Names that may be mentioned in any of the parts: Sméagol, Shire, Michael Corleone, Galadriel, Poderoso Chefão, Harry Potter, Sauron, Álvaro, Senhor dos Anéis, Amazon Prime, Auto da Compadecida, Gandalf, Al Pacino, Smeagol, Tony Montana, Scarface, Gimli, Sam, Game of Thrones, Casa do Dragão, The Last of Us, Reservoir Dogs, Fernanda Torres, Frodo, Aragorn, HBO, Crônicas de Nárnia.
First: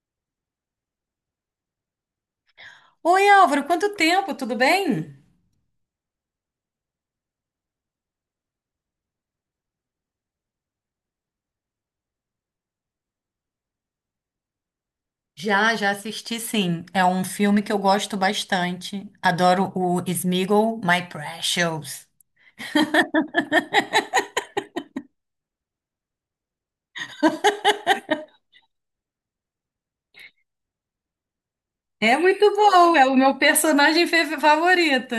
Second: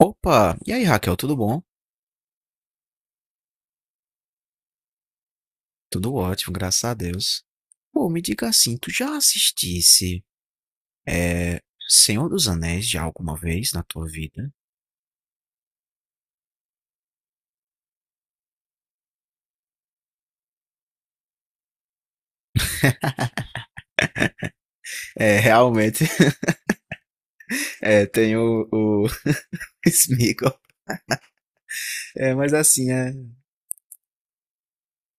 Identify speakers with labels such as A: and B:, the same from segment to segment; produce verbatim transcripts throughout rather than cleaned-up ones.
A: Opa! E aí, Raquel, tudo bom?
B: Oi, Álvaro, quanto tempo? Tudo bem?
A: Tudo ótimo, graças a Deus. Pô, me diga assim, tu já assistisse é, Senhor dos Anéis já alguma vez na tua vida?
B: Já, já assisti, sim. É um filme que eu gosto bastante. Adoro o Smeagol, My Precious.
A: É, realmente, é, tem o, o Sméagol.
B: É
A: É,
B: muito
A: mas assim,
B: bom, é
A: é,
B: o meu personagem fe- favorito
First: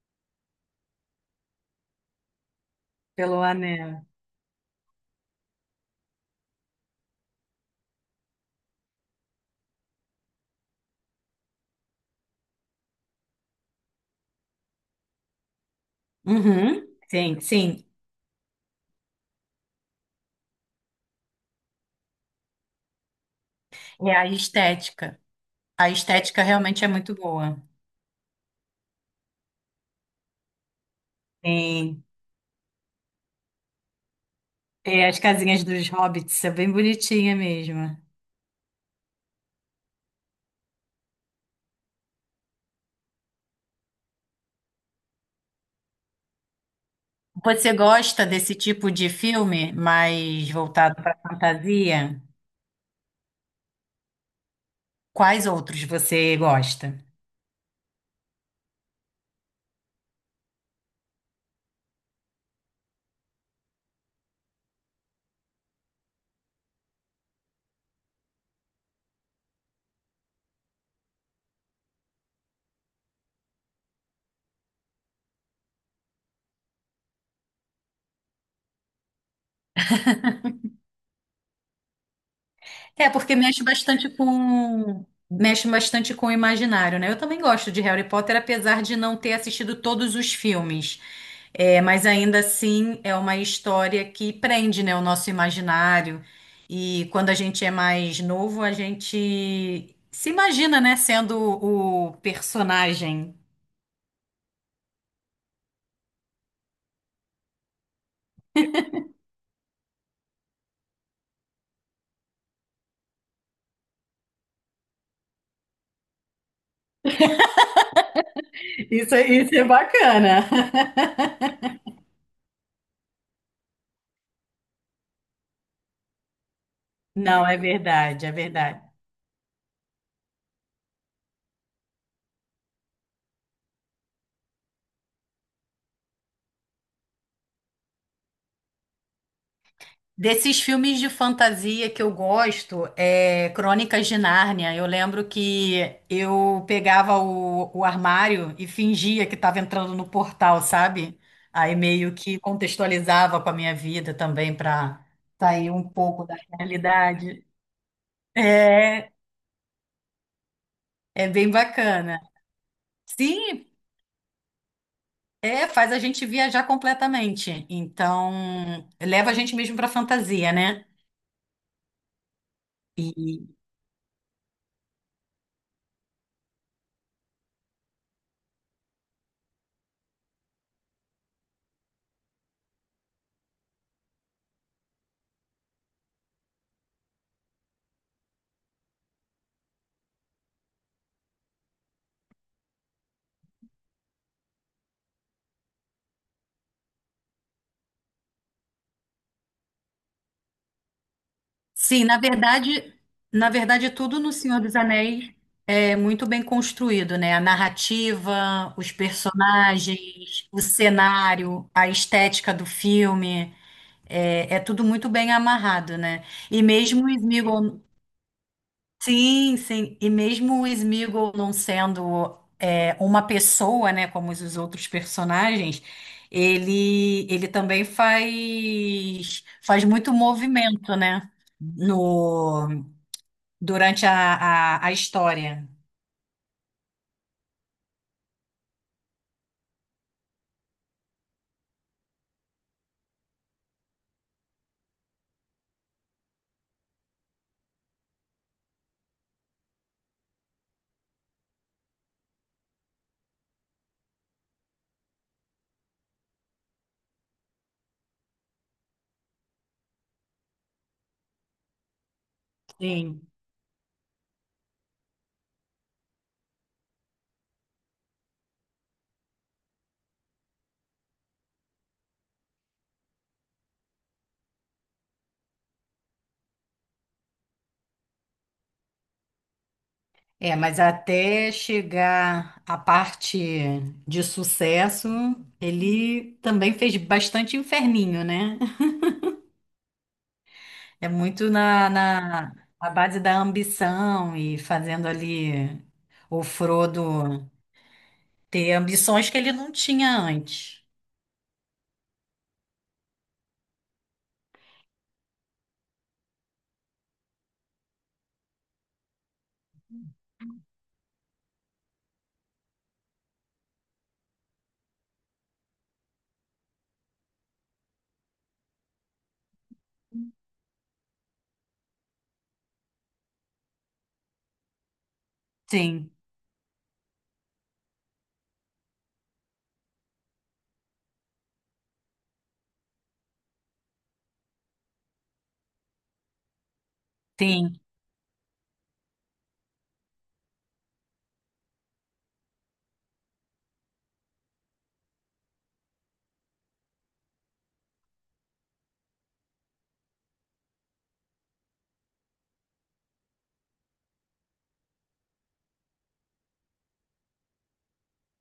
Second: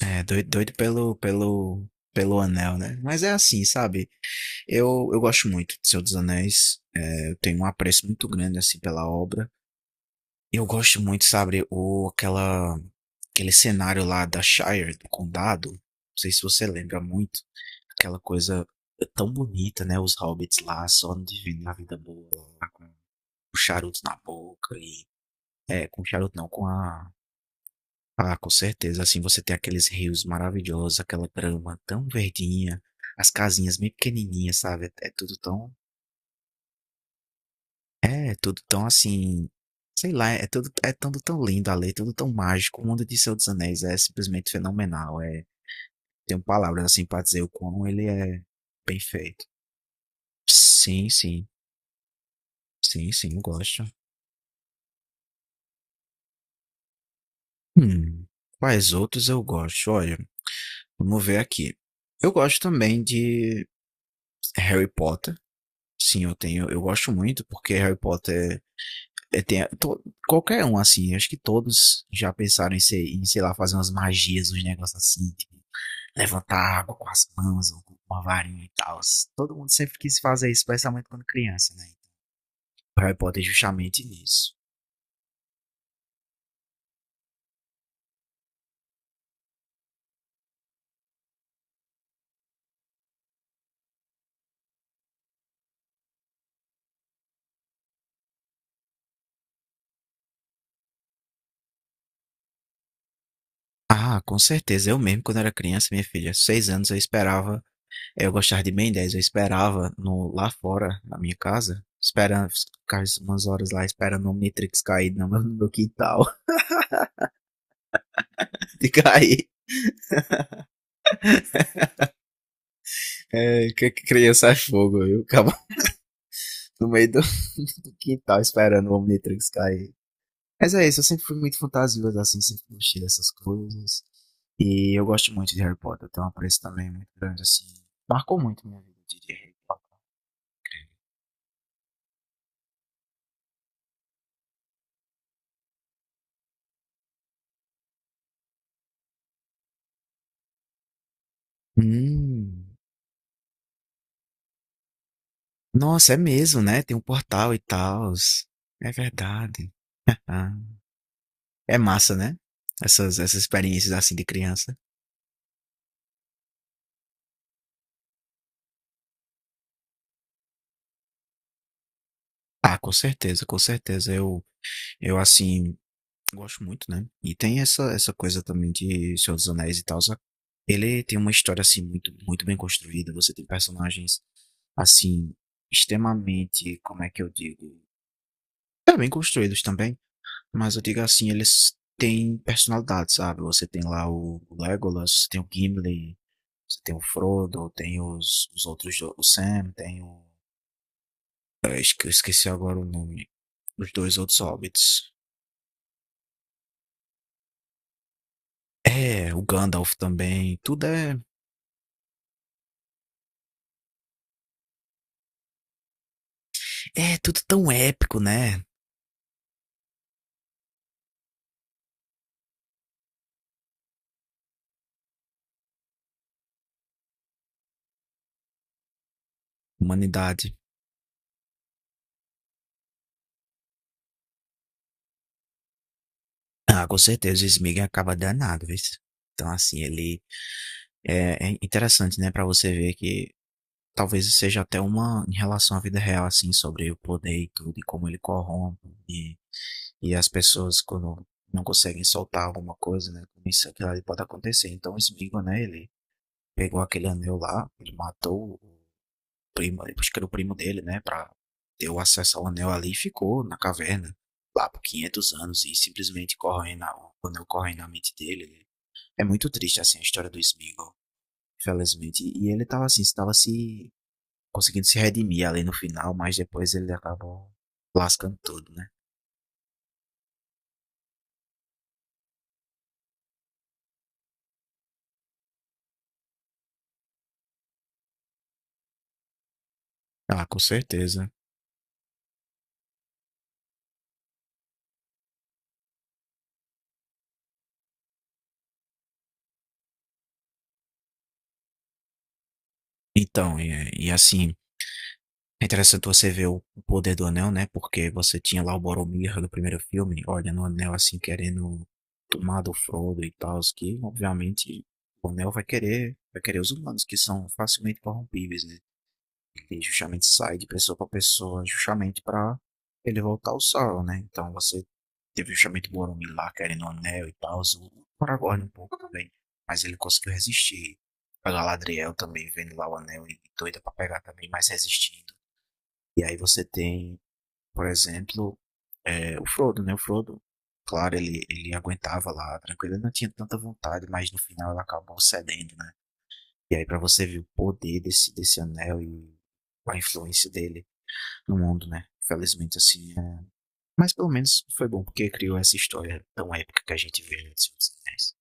A: é doido, doido pelo, pelo, pelo anel, né? Mas é
B: pelo
A: assim,
B: anel.
A: sabe? Eu, eu gosto muito de Senhor dos Anéis. É, eu tenho um apreço muito grande, assim, pela obra. Eu gosto muito, sabe, o, aquela, aquele cenário lá da Shire, do condado. Não sei se você
B: Uhum.
A: lembra muito.
B: Sim, sim.
A: Aquela coisa tão bonita, né? Os hobbits lá, só vivendo a vida boa, lá, com o charuto na
B: É a
A: boca e.
B: estética.
A: É,
B: A
A: com o charuto
B: estética
A: não, com
B: realmente é
A: a.
B: muito boa.
A: Ah, com certeza. Assim, você tem aqueles rios maravilhosos, aquela grama tão
B: Sim,
A: verdinha, as casinhas bem pequenininhas, sabe?
B: tem
A: É é
B: as
A: tudo
B: casinhas
A: tão.
B: dos hobbits, é bem bonitinha mesmo.
A: É, tudo tão assim, sei lá, é tudo é tudo tão lindo ali, é tudo tão mágico. O mundo de Senhor dos Anéis é simplesmente fenomenal, eh, tenho palavras, assim, pra dizer o
B: Você
A: quão ele
B: gosta
A: é
B: desse tipo
A: bem
B: de
A: feito.
B: filme mais voltado
A: Sim,
B: para
A: sim.
B: fantasia?
A: Sim, sim, eu gosto.
B: Quais outros você gosta?
A: Hum, quais outros eu gosto? Olha, vamos ver aqui. Eu gosto também de Harry Potter. Sim, eu tenho eu gosto muito, porque Harry Potter, é é, tem to qualquer um, assim, acho que todos já pensaram em ser em, sei lá, fazer umas magias, uns negócios assim, tipo levantar água com as mãos ou com uma varinha e tal. Todo mundo sempre quis fazer isso, especialmente quando criança, né? O
B: É,
A: Harry
B: porque
A: Potter é
B: mexe
A: justamente
B: bastante
A: nisso.
B: com mexe bastante com o imaginário, né? Eu também gosto de Harry Potter, apesar de não ter assistido todos os filmes. É, mas ainda assim é uma história que prende, né, o nosso imaginário. E quando a gente é mais novo, a gente se imagina, né, sendo o personagem.
A: Ah, com certeza. Eu mesmo, quando era criança, minha filha, aos seis anos, eu esperava. Eu gostava de Ben dez, eu esperava no, lá fora, na minha casa, esperando, ficar umas horas lá esperando o Omnitrix cair no meu, no meu quintal. De
B: Isso, é-
A: cair.
B: isso é bacana.
A: É, que criança é fogo, eu acabo no meio do,
B: Não, é
A: do
B: verdade, é
A: quintal
B: verdade.
A: esperando o Omnitrix cair. Mas é isso, eu sempre fui muito fantasioso, assim, sempre gostei dessas coisas. E eu gosto muito de Harry Potter, eu tenho um apreço também muito grande, assim. Marcou muito minha vida, eu diria Harry Potter.
B: Desses filmes de fantasia que eu gosto, é Crônicas de Nárnia. Eu lembro que eu pegava o, o armário e fingia que estava entrando no portal, sabe? Aí meio que
A: Hum.
B: contextualizava com a minha vida também para sair um
A: Nossa, é
B: pouco da
A: mesmo, né? Tem um
B: realidade.
A: portal e tal. É
B: É,
A: verdade. Ah,
B: é bem
A: é massa,
B: bacana.
A: né? Essas, essas
B: Sim,
A: experiências assim de criança.
B: é, faz a gente viajar completamente. Então, leva a gente mesmo para fantasia, né?
A: Ah, com certeza, com certeza. Eu, eu assim, gosto muito, né? E tem essa, essa coisa também de Senhor dos Anéis e tal. só- Ele tem uma história assim muito, muito bem construída. Você tem personagens assim, extremamente, como é que eu digo? É bem construídos também, mas eu digo assim, eles têm personalidade, sabe? Você tem lá o Legolas, tem o Gimli, você tem o Frodo, tem os, os outros, do- o Sam, tem o. Eu
B: Sim,
A: esque- eu
B: na
A: esqueci agora o
B: verdade,
A: nome.
B: na verdade,
A: Os dois
B: tudo no
A: outros
B: Senhor dos
A: hobbits.
B: Anéis é muito bem construído, né? A narrativa, os
A: É, o Gandalf
B: personagens,
A: também.
B: o
A: Tudo é.
B: cenário, a estética do filme, é, é tudo muito bem amarrado, né? E mesmo o
A: É, tudo tão
B: Sméagol,
A: épico, né?
B: sim, sim, e mesmo o Sméagol não sendo é, uma pessoa, né, como os os outros personagens, ele ele também faz faz muito
A: Humanidade.
B: movimento, né? No Durante a, a, a história.
A: Ah, com certeza o Smeagol acaba danado, viu? Então, assim, ele. É, é interessante, né? Pra você ver que talvez seja até uma em relação à vida real, assim, sobre o poder e tudo, e como ele corrompe, e, e as pessoas quando não conseguem soltar alguma coisa, né? Como isso aquilo ali pode acontecer. Então, o Smigo, né? Ele pegou aquele anel lá, ele matou o primo, acho que era o primo dele, né? Pra ter o acesso ao anel ali e
B: Sim.
A: ficou na caverna lá por quinhentos anos e simplesmente corre na, o anel corre na mente dele, né. É muito triste, assim, a história do Smigo, infelizmente. E ele tava assim, estava se conseguindo se redimir ali no final, mas depois ele acabou lascando tudo, né?
B: É, mas até chegar à parte de sucesso, ele também fez bastante inferninho, né?
A: Ah, com
B: É
A: certeza.
B: muito na, na, na base da ambição e fazendo ali o Frodo ter ambições que ele não tinha antes.
A: Então, e, e assim, é interessante você ver o o poder do anel, né? Porque você tinha lá o Boromir do primeiro filme, olha no anel assim, querendo tomar do Frodo e tal, que obviamente o anel vai querer, vai querer os humanos que são facilmente corrompíveis, né? Ele justamente sai de pessoa para pessoa, justamente para ele voltar ao Sauron, né? Então você teve justamente
B: Sim.
A: Boromir lá querendo o anel e tal, o Aragorn um pouco também, mas ele conseguiu resistir. A Galadriel também vendo lá o anel e doida para pegar também, mas resistindo. E aí você tem,
B: Sim.
A: por exemplo, é, o Frodo, né? O Frodo, claro, ele, ele aguentava lá tranquilo, ele não tinha tanta vontade, mas no final ela acabou cedendo, né? E aí para você ver o poder desse, desse anel e a influência dele no mundo, né? Felizmente, assim. É... Mas pelo menos foi bom porque criou essa história tão épica que a gente vê no Senhor dos Anéis.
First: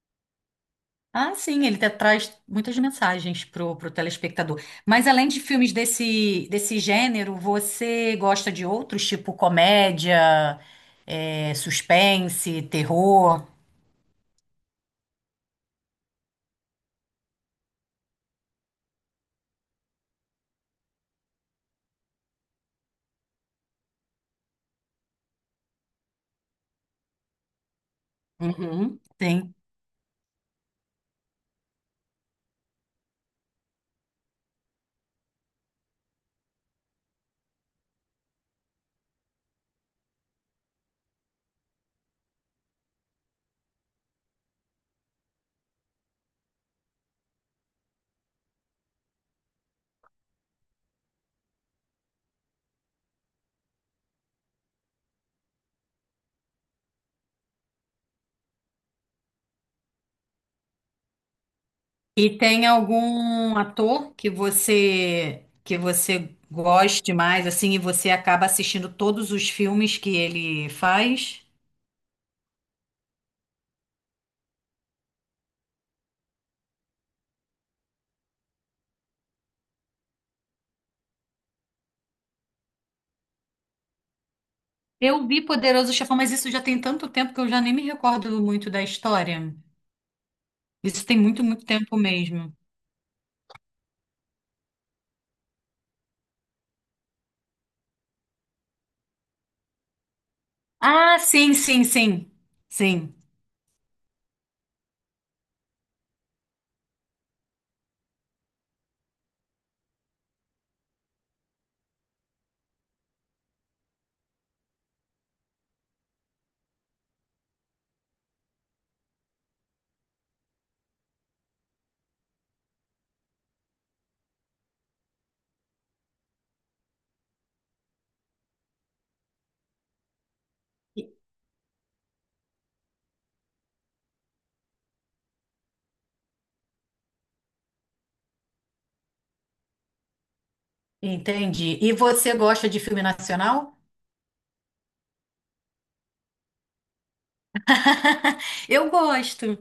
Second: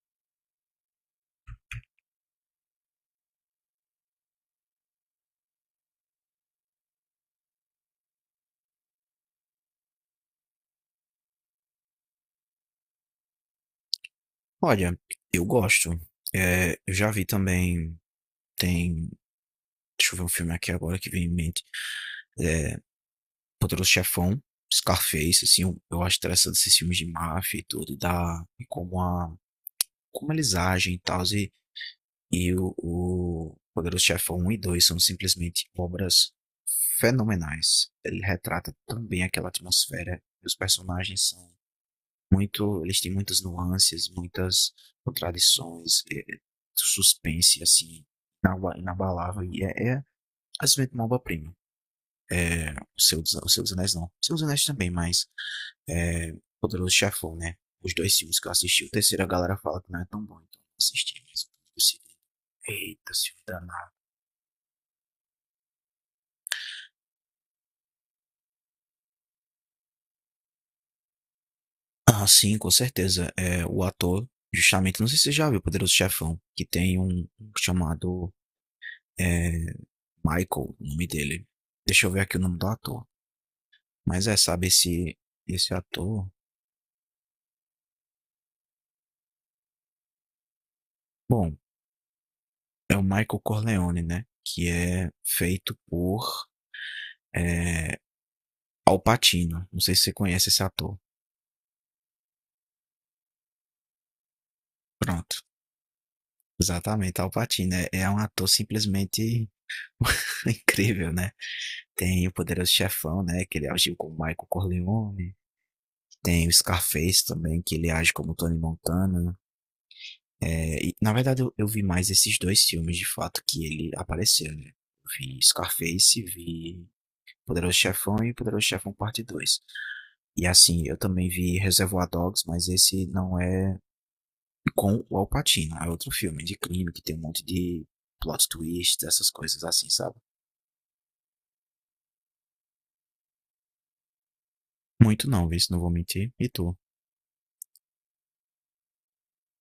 B: Ah, sim, ele te- traz muitas mensagens pro, pro telespectador. Mas além de filmes desse, desse gênero, você gosta de outros, tipo comédia, é, suspense, terror?
A: Olha, eu gosto. É, eu já vi também. Tem. Deixa eu ver um filme aqui agora que vem em mente. É, Poderoso Chefão, Scarface, assim. Eu, eu acho interessante esses filmes de máfia e tudo, e da. E
B: Uhum,
A: como a.
B: sim.
A: Como eles agem e tal. E E o, o Poderoso Chefão um e dois são simplesmente obras fenomenais. Ele retrata tão bem aquela atmosfera. Os personagens são muito. Eles têm muitas nuances, muitas contradições, é, suspense, assim, inabalável. E é, é simplesmente uma obra-prima. É, o, seu, o Seu dos Anéis não. O Seu dos Anéis também, mas. É, Poderoso Chefão, né? Os dois filmes que eu assisti. O terceiro a galera fala que não é tão bom, então não assisti. Mas eu decidi,
B: E tem
A: eita, filme
B: algum
A: danado.
B: ator que você que você goste mais, assim, e você acaba assistindo todos os filmes que ele faz?
A: Ah, sim, com certeza. É, o ator, justamente, não sei se você já viu Poderoso Chefão, que tem um, um chamado é, Michael, o nome dele. Deixa eu ver aqui o nome do ator. Mas é, sabe, esse,
B: Eu vi
A: esse
B: Poderoso Chefão,
A: ator.
B: mas isso já tem tanto tempo que eu já nem me recordo muito da história. Isso tem muito,
A: Bom,
B: muito tempo mesmo.
A: é o Michael Corleone, né? Que é feito por é, Al Pacino. Não sei se você conhece esse ator.
B: Ah, sim, sim, sim. Sim.
A: Pronto. Exatamente, Al Pacino. É, é um ator simplesmente incrível, né? Tem o Poderoso Chefão, né? Que ele agiu com o Michael Corleone. Tem o Scarface também, que ele age como Tony Montana. É, e, na verdade, eu, eu vi mais esses dois filmes, de fato, que ele apareceu, né? Eu vi Scarface, vi Poderoso Chefão e Poderoso Chefão Parte Dois. E assim, eu
B: E-
A: também vi Reservoir Dogs, mas esse não é com o Al Pacino. É outro filme de crime que tem um monte de plot twist, essas coisas assim, sabe?
B: Entendi. E você gosta de filme nacional?
A: Muito não, viu? Não vou mentir. E tu?
B: Eu gosto.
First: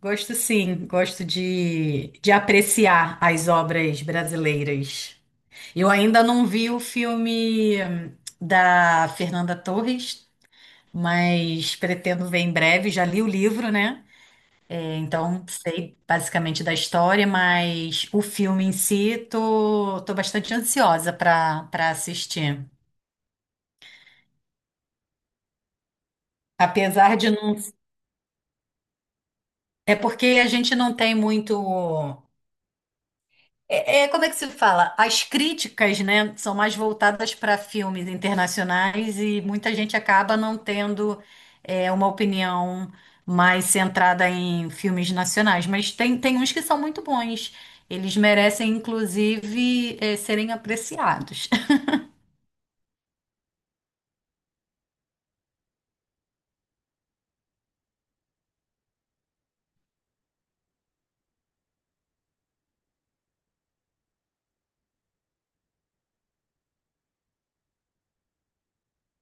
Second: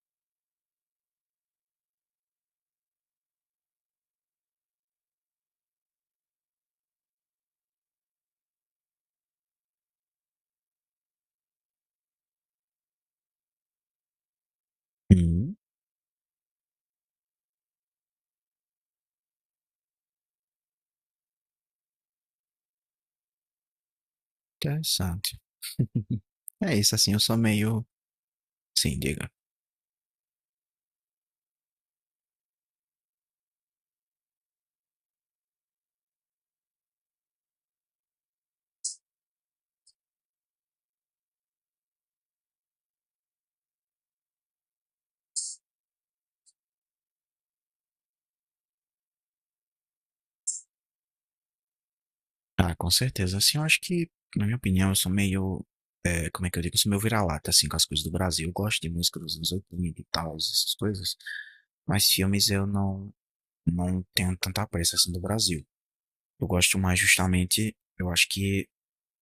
B: Gosto sim. Gosto de, de apreciar as obras brasileiras. Eu ainda não vi o filme hum, da Fernanda Torres, mas pretendo ver em breve. Já li o livro, né? Então,
A: Hum,
B: sei basicamente da história, mas o filme em si, tô, tô bastante ansiosa para para assistir.
A: interessante. É isso, assim,
B: Apesar
A: eu
B: de
A: sou
B: não.
A: meio... Sim, diga.
B: É porque a gente não tem muito. É, é- como é que se fala? As críticas, né, são mais voltadas para filmes internacionais e muita gente acaba não tendo é, uma opinião mais centrada em filmes nacionais. Mas tem, tem uns que são muito bons. Eles merecem, inclusive, é, serem apreciados.
A: Ah, com certeza. Assim, eu acho que, na minha opinião, eu sou meio, eh, como é que eu digo? Eu sou meio vira-lata, assim, com as coisas do Brasil. Eu gosto de música dos anos oitenta e tal, essas coisas. Mas filmes eu não, não tenho tanta pressa, assim, do Brasil. Eu gosto mais, justamente, eu acho que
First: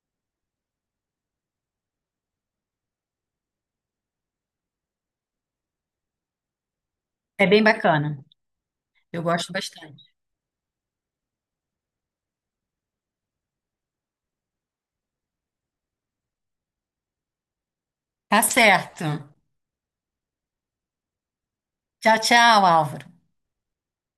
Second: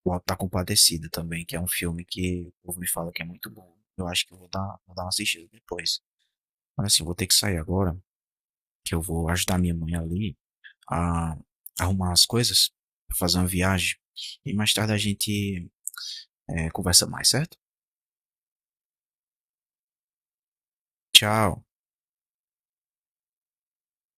A: o Auto da Compadecida também, que é um filme que o povo me fala que é muito bom. Eu acho que eu vou dar, vou dar uma assistida depois. Mas, assim, eu vou ter que
B: É
A: sair
B: bem
A: agora,
B: bacana.
A: que eu
B: Eu
A: vou
B: gosto
A: ajudar minha mãe
B: bastante.
A: ali a arrumar as coisas, fazer uma viagem. E mais tarde a gente é, conversa mais, certo?
B: Tá certo.
A: Tchau.
B: Tchau, tchau, Álvaro.